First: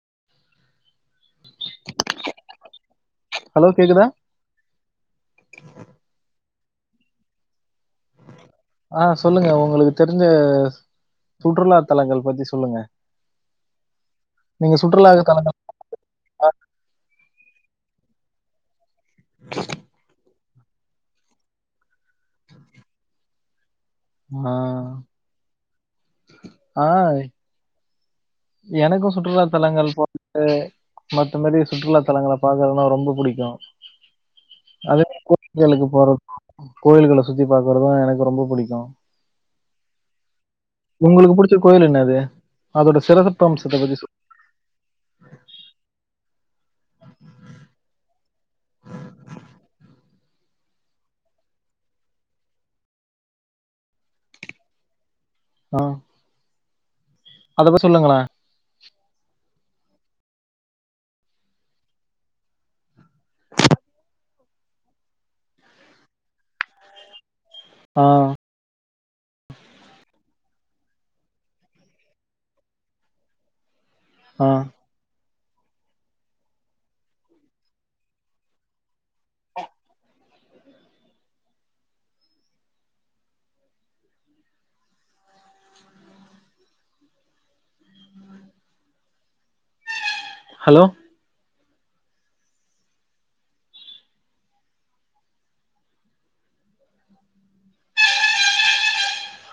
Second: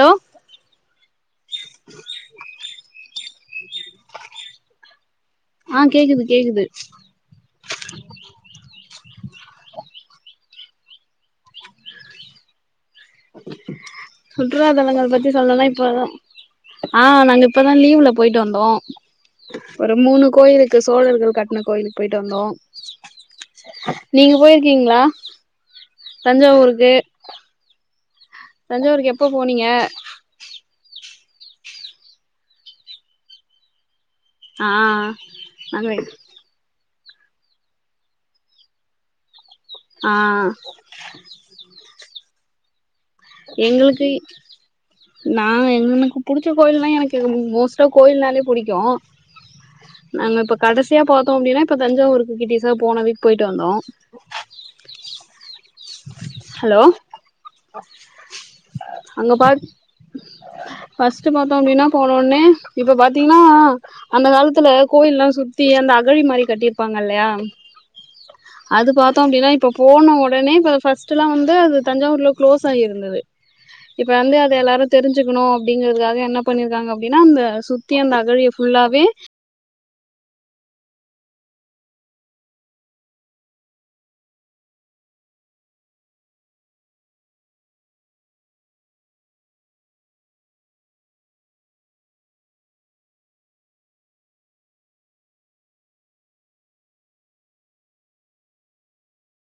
Hello hello கேக்குதா ஆ கேக்குது கேக்குது ஆ சொல்லுங்க உங்களுக்கு தெரிஞ்ச சுற்றுலா தலங்கள் பத்தி சொல்லுங்க சுற்றுலா தலங்கள் பத்தி சொல்லுனா இப்பதான் ஆ நாங்க இப்பதான் லீவ்ல போய்ட்டு வந்தோம் ஒரு மூணு கோயிலுக்கு சோழர்கள் கட்ன கோயிலுக்கு போய்ட்டு வந்தோம் நீங்க ஆ போய்ருக்கீங்களா ஆ தஞ்சாவூருக்கு தஞ்சாவூருக்கு எனக்கும் எப்ப சுற்றுலா போனீங்க தலங்கள் போ க மத்தமேரி சுற்றுலாத்தலங்களை பாக்கறனாம் ரொம்ப புடிக்கும் ஆ அது கோவில்களுக்கு நாங்க போறது கோயில்களை சுத்தி பார்க்குறதும் எனக்கு ரொம்ப புடிக்கும் ஆ உங்களுக்கு புடிச்ச கோவில் என்னது அதோட சிரப் எங்களுக்கு நா எனக்கு புடிச்ச கோயில்லாம் எனக்கு மோஸ்ட்டா கோயில்னாலே புடிக்கும் நாங்க இப்ப கடைசியா பாத்தோம் அப்டின்னா இப்ப தஞ்சாவூருக்கு கிட்டீசா போன வீக் போய்ட்டு வந்தோம் ஆ ஹலோ அத பத்தி சொல்லுங்களேன். அங்க பார் ஃபஸ்ட் பாத்தோம் அப்டின்னா போன உடனே இப்ப பாத் திங்கன்னா அந்த காலத்துல கோயில் எல்லாம் சுத்தி அந்த அகழி மாரி கட்டியிருப்பாங்க இல்லையா ஆ அது பார்த்தோம் அப்டின்னா இப்ப போன உடனே ஃபஸ்ட் எலாம் வந்து அது தஞ்சாவூர்ல குளோஸ் ஆகி இருந்தது இப்ப வந்து ஆ அது எல்லாரும் தெரிஞ்சுக்கணும் அப்டிங்கறதுக்காக என்ன பண்ணியிருக்காங்க அப்டின்னா அந்த சுத்தி அந்த அகழிய ஃபுல்லாவே hello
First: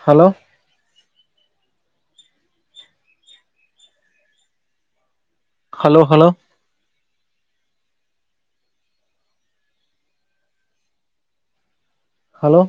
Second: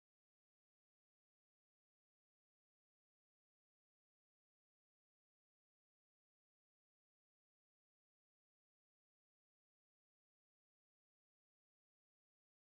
hello hello hello hello